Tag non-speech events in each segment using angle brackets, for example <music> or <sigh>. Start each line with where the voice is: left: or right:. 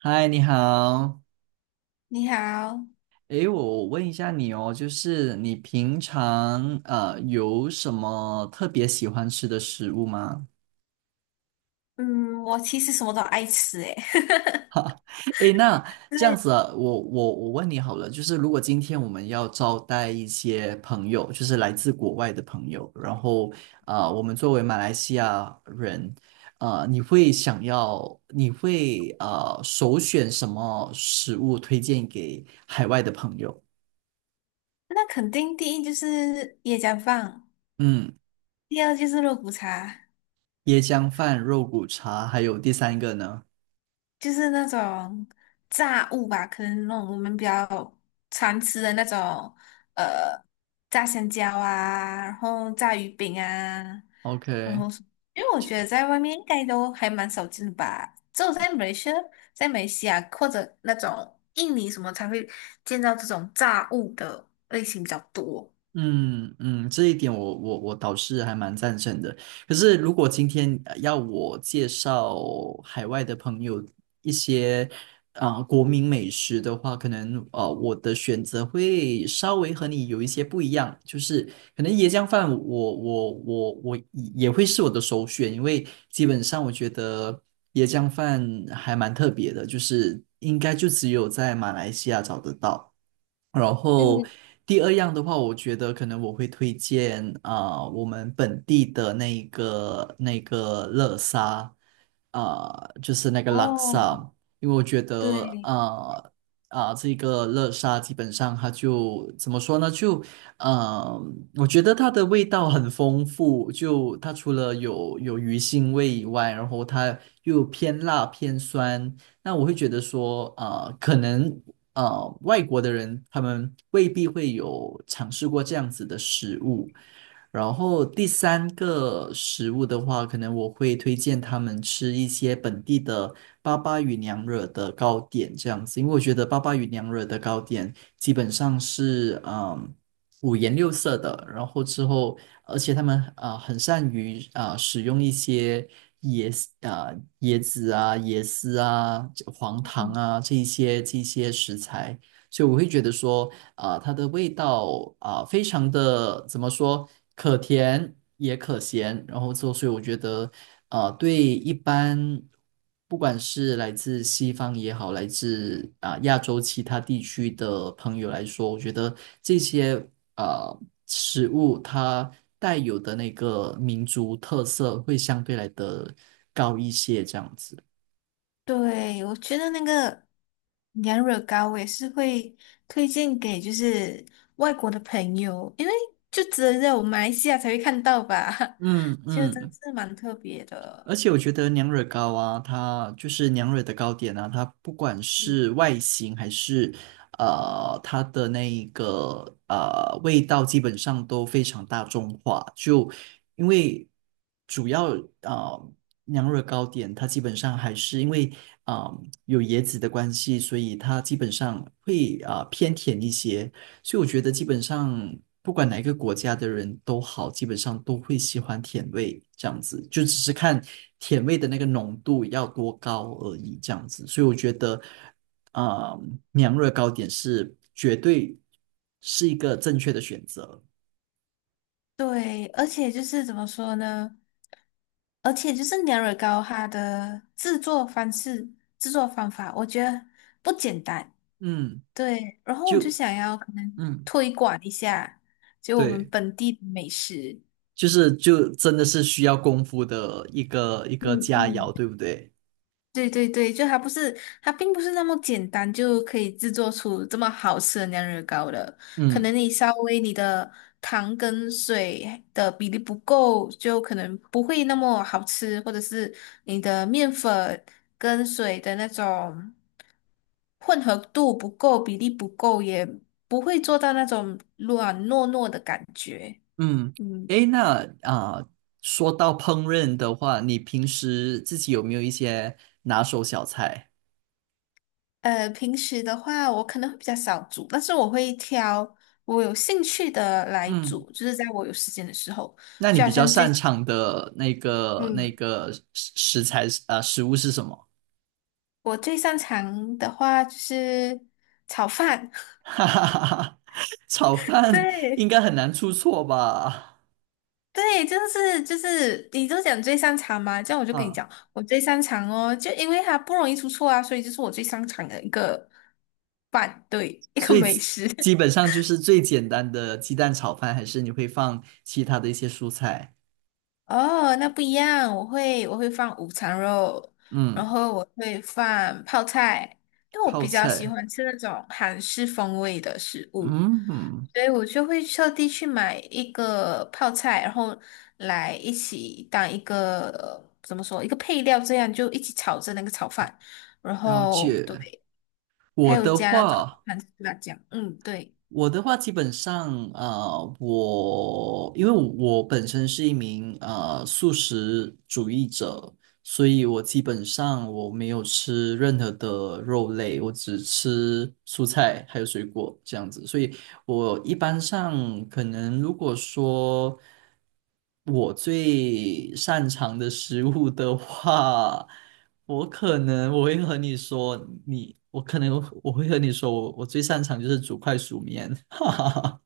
right: 嗨，你好。
left: 你好，
right: 诶，我问一下你哦，就是你平常有什么特别喜欢吃的食物吗？
left: 嗯，我其实什么都爱吃诶，<laughs>
right: <laughs> 诶，那这样
left: 对，
right: 子啊，我问你好了，就是如果今天我们要招待一些朋友，就是来自国外的朋友，然后我们作为马来西亚人，你会想要，你会首选什么食物推荐给海外的朋友？
left: 那肯定第一就是椰浆饭，
right: 嗯。
left: 第二就是肉骨茶，
right: 椰浆饭、肉骨茶，还有第三个呢
left: 就是那种炸物吧，可能那种我们比较常吃的那种，呃，炸香蕉啊，然后炸鱼饼啊，然
right: ？OK，
left: 后什因为我觉得在外面应该都还蛮少见的吧，只有在美来西亚或者那种印尼什么才会见到这种炸物的类型比较多。
right: 嗯嗯，这一点我倒是还蛮赞成的。可是如果今天要我介绍海外的朋友一些国民美食的话，可能我的选择会稍微和你有一些不一样，就是可能椰浆饭我也会是我的首选，因为基本上我觉得椰浆饭还蛮特别的，就是应该就只有在马来西亚找得到。然后
left: 嗯，
right: 第二样的话，我觉得可能我会推荐我们本地的那一个那个乐沙，啊、就是那个拉
left: 哦，
right: 萨，因为我觉得
left: 对，
right: 这个乐沙基本上它就怎么说呢？就呃，我觉得它的味道很丰富，就它除了有鱼腥味以外，然后它又偏辣偏酸。那我会觉得说，啊、可能外国的人，他们未必会有尝试过这样子的食物。然后第三个食物的话，可能我会推荐他们吃一些本地的巴巴与娘惹的糕点这样子，因为我觉得巴巴与娘惹的糕点基本上是五颜六色的，然后之后而且他们啊很善于啊使用一些椰丝啊椰子啊、椰丝啊、这黄糖啊这一些食材，所以我会觉得说，啊，它的味道啊、非常的怎么说，可甜也可咸，然后之所以我觉得，啊对一般不管是来自西方也好，来自啊、亚洲其他地区的朋友来说，我觉得这些。呃食物它带有的那个民族特色会相对来的高一些，这样子。
left: 对，我觉得那个羊惹糕我也是会推荐给就是外国的朋友，因为就只有在我们马来西亚才会看到吧，
right: 嗯
left: <laughs> 就真
right: 嗯，
left: 是蛮特别的。
right: 而且我觉得娘惹糕啊，它就是娘惹的糕点啊，它不管
left: 嗯，
right: 是外形还是它的那一个味道，基本上都非常大众化。就因为主要呃娘惹糕点，它基本上还是因为有椰子的关系，所以它基本上会偏甜一些。所以我觉得基本上不管哪一个国家的人都好，基本上都会喜欢甜味这样子，就只是看甜味的那个浓度要多高而已这样子。所以我觉得，呃，娘惹糕点是绝对是一个正确的选择。
left: 对，而且就是怎么说呢？而且就是娘惹糕它的制作方式、制作方法，我觉得不简单。
right: 嗯，
left: 对，然后我就
right: 就
left: 想要可能
right: 嗯，
left: 推广一下，就我们
right: 对，
left: 本地的美食。
right: 就是就真的是需要功夫的一个
left: 嗯
right: 佳肴，
left: 嗯。
right: 对不对？
left: 对对对，就它不是，它并不是那么简单就可以制作出这么好吃的酿热糕的。可
right: 嗯。
left: 能你稍微你的糖跟水的比例不够，就可能不会那么好吃，或者是你的面粉跟水的那种混合度不够，比例不够，也不会做到那种软糯糯的感觉。
right: 嗯，
left: 嗯。
right: 诶，那说到烹饪的话，你平时自己有没有一些拿手小菜？
left: 平时的话，我可能会比较少煮，但是我会挑我有兴趣的来
right: 嗯，
left: 煮，就是在我有时间的时候，
right: 那你
left: 就
right: 比
left: 好
right: 较
left: 像
right: 擅
left: 最，
right: 长的那个那
left: 嗯，
right: 个食材是啊、食物是什么？
left: 我最擅长的话就是炒饭，
right: <laughs> 哈哈哈哈，炒
left: <laughs>
right: 饭应
left: 对。
right: 该很难出错吧？
left: 对，就是就是，你都讲最擅长嘛，这样我就跟你
right: 啊，
left: 讲，我最擅长哦，就因为它不容易出错啊，所以就是我最擅长的一个饭，对，一个
right: 所以
left: 美
right: 基
left: 食。
right: 基
left: <laughs>
right: 本上就是最简单的鸡蛋炒饭，还是你会放其他的一些蔬菜？
left: 哦，那不一样，我会放午餐肉，然
right: 嗯，
left: 后我会放泡菜，因为我
right: 泡
left: 比较喜
right: 菜，
left: 欢吃那种韩式风味的食物，
right: 嗯，
left: 所以我就会特地去买一个泡菜，然后来一起当一个，怎么说，一个配料，这样就一起炒着那个炒饭，然
right: 了
left: 后对，
right: 解。
left: 还
right: 我
left: 有
right: 的
left: 加那种
right: 话。
left: 韩式辣酱，嗯，对，
right: 我的话，基本上，啊，我因为我本身是一名素食主义者，所以我基本上我没有吃任何的肉类，我只吃蔬菜还有水果这样子。所以我一般上可能如果说我最擅长的食物的话，我可能我会和你说，你我可能我会和你说，我最擅长就是煮快熟面，<laughs> 哈哈哈。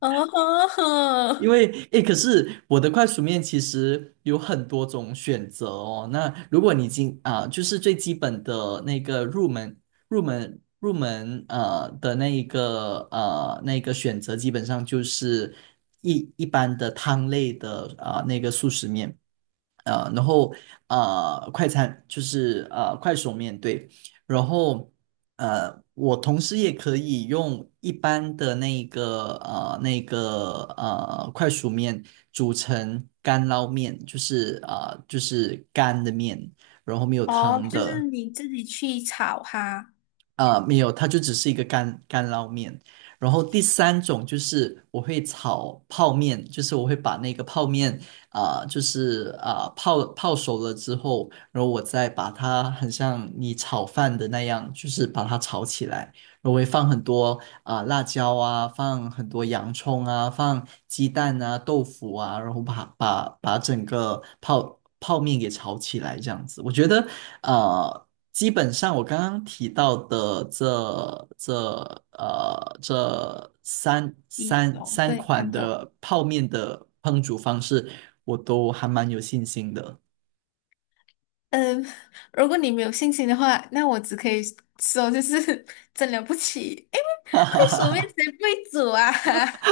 left: 哦，
right: 因为诶，可是我的快熟面其实有很多种选择哦。那如果你今啊、就是最基本的那个入门的那一个那个选择，基本上就是一般的汤类的啊、那个速食面。然后快餐就是快手面对，然后我同时也可以用一般的那个那个快熟面煮成干捞面，就是就是干的面，然后没有
left: <laughs> 哦，
right: 汤
left: 就是
right: 的，
left: 你自己去炒哈。
right: 没有，它就只是一个干捞面。然后第三种就是我会炒泡面，就是我会把那个泡面就是泡熟了之后，然后我再把它很像你炒饭的那样，就是把它炒起来。然后我会放很多辣椒啊，放很多洋葱啊，放鸡蛋啊、豆腐啊，然后把整个泡面给炒起来，这样子。我觉得呃基本上我刚刚提到的这这三
left: 一
right: 三
left: 种，
right: 三
left: 对，
right: 款
left: 三种。
right: 的泡面的烹煮方式，我都还蛮有信心的。
left: 嗯，<laughs> 如果你没有信心的话，那我只可以说就是 <laughs> 真了不起，因为快手面谁不会煮啊？<laughs>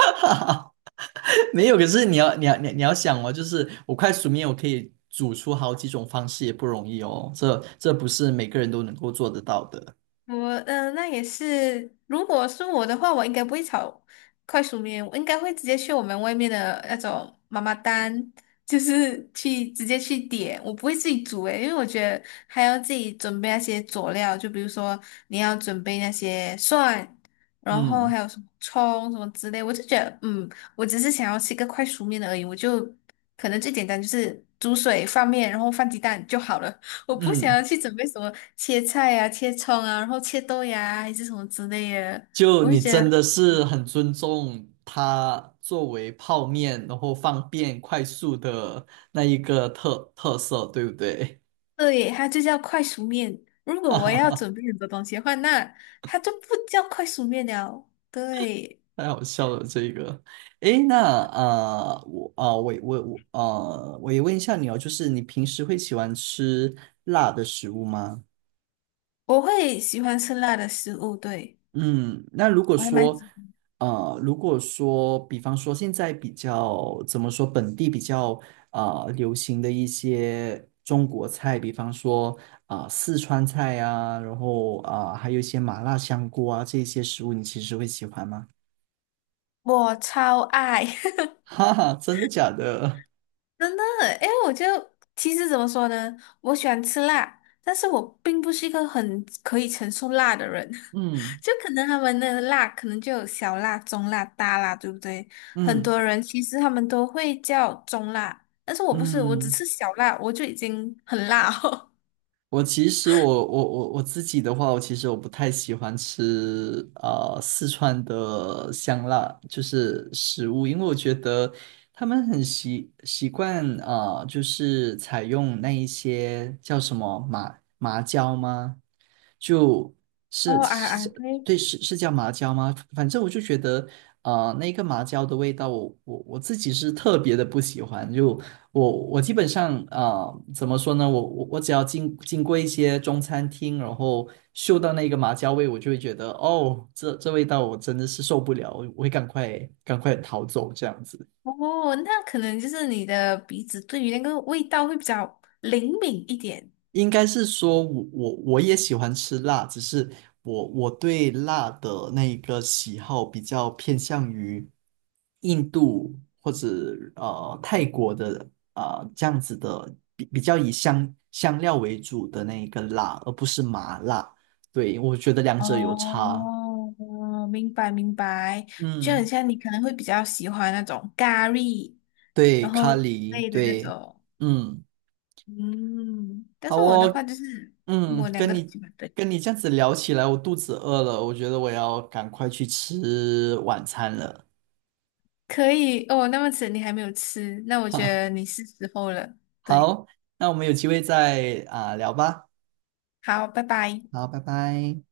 right: <laughs> 没有，可是你要想哦，就是我快速面我可以煮出好几种方式也不容易哦，这不是每个人都能够做得到的。
left: 我那也是。如果是我的话，我应该不会炒快熟面，我应该会直接去我们外面的那种妈妈档，就是去直接去点，我不会自己煮诶，因为我觉得还要自己准备那些佐料，就比如说你要准备那些蒜，然后
right: 嗯
left: 还有什么葱什么之类，我就觉得嗯，我只是想要吃一个快熟面的而已，我就可能最简单就是煮水放面，然后放鸡蛋就好了。我不想要
right: 嗯。
left: 去准备什么切菜呀、切葱啊，然后切豆芽啊还是什么之类的。
right: 就
left: 我会
right: 你
left: 觉
right: 真
left: 得，
right: 的是很尊重它作为泡面，然后方便快速的那一个特色，对不对？
left: 对，它就叫快熟面。如果我要准备很多东西的话，那它就不叫快熟面了。对，
right: <laughs> 太好笑了这个。诶，那我我也问一下你哦，就是你平时会喜欢吃辣的食物吗？
left: 我会喜欢吃辣的食物，对，
right: 嗯，那如果
left: 我还蛮，
right: 说，如果说，比方说现在比较怎么说，本地比较流行的一些中国菜，比方说四川菜啊，然后还有一些麻辣香锅啊这些食物，你其实会喜欢吗？
left: 我超爱，
right: <laughs> 哈哈，真的假的？
left: <laughs> 真的。哎，我就其实怎么说呢，我喜欢吃辣，但是我并不是一个很可以承受辣的人。
right: 嗯
left: 就可能他们的辣可能就有小辣、中辣、大辣，对不对？很
right: 嗯
left: 多人其实他们都会叫中辣，但是我不是，我只
right: 嗯。
left: 吃小辣，我就已经很辣哦。
right: 我其实我我自己的话，我其实我不太喜欢吃四川的香辣，就是食物，因为我觉得他们很习惯啊、就是采用那一些叫什么麻椒吗？就
left: <laughs>
right: 是
left: 哦啊
right: 是
left: 啊，
right: 叫
left: 对，
right: 对是是叫麻椒吗？反正我就觉得，那个麻椒的味道我，我自己是特别的不喜欢，就我基本上啊，怎么说呢？我我只要经过一些中餐厅，然后嗅到那个麻椒味，我就会觉得哦，这味道我真的是受不了，我会赶快逃走这样子。
left: 哦，那可能就是你的鼻子对于那个味道会比较灵敏一点。
right: 应该是说我我也喜欢吃辣，只是我对辣的那个喜好比较偏向于印度或者泰国的这样子的，比较以香料为主的那一个辣，而不是麻辣。对，我觉得两者有差。
left: 哦，明白明白，就很
right: 嗯，
left: 像你可能会比较喜欢那种咖喱，
right: 对，
left: 然后
right: 咖喱，
left: 类的那
right: 对，
left: 种，
right: 嗯，
left: 嗯，但
right: 好
left: 是我的
right: 哦，
left: 话就是
right: 嗯，
left: 我两个都喜欢对。
right: 跟你这样子聊起来，我肚子饿了，我觉得我要赶快去吃晚餐了。
left: 可以哦，那么迟你还没有吃，那我
right: <laughs>
left: 觉
right: 哈，
left: 得你是时候了。对，
right: 好，那我们有机会再啊、聊吧。
left: 好，拜拜。
right: 好，拜拜。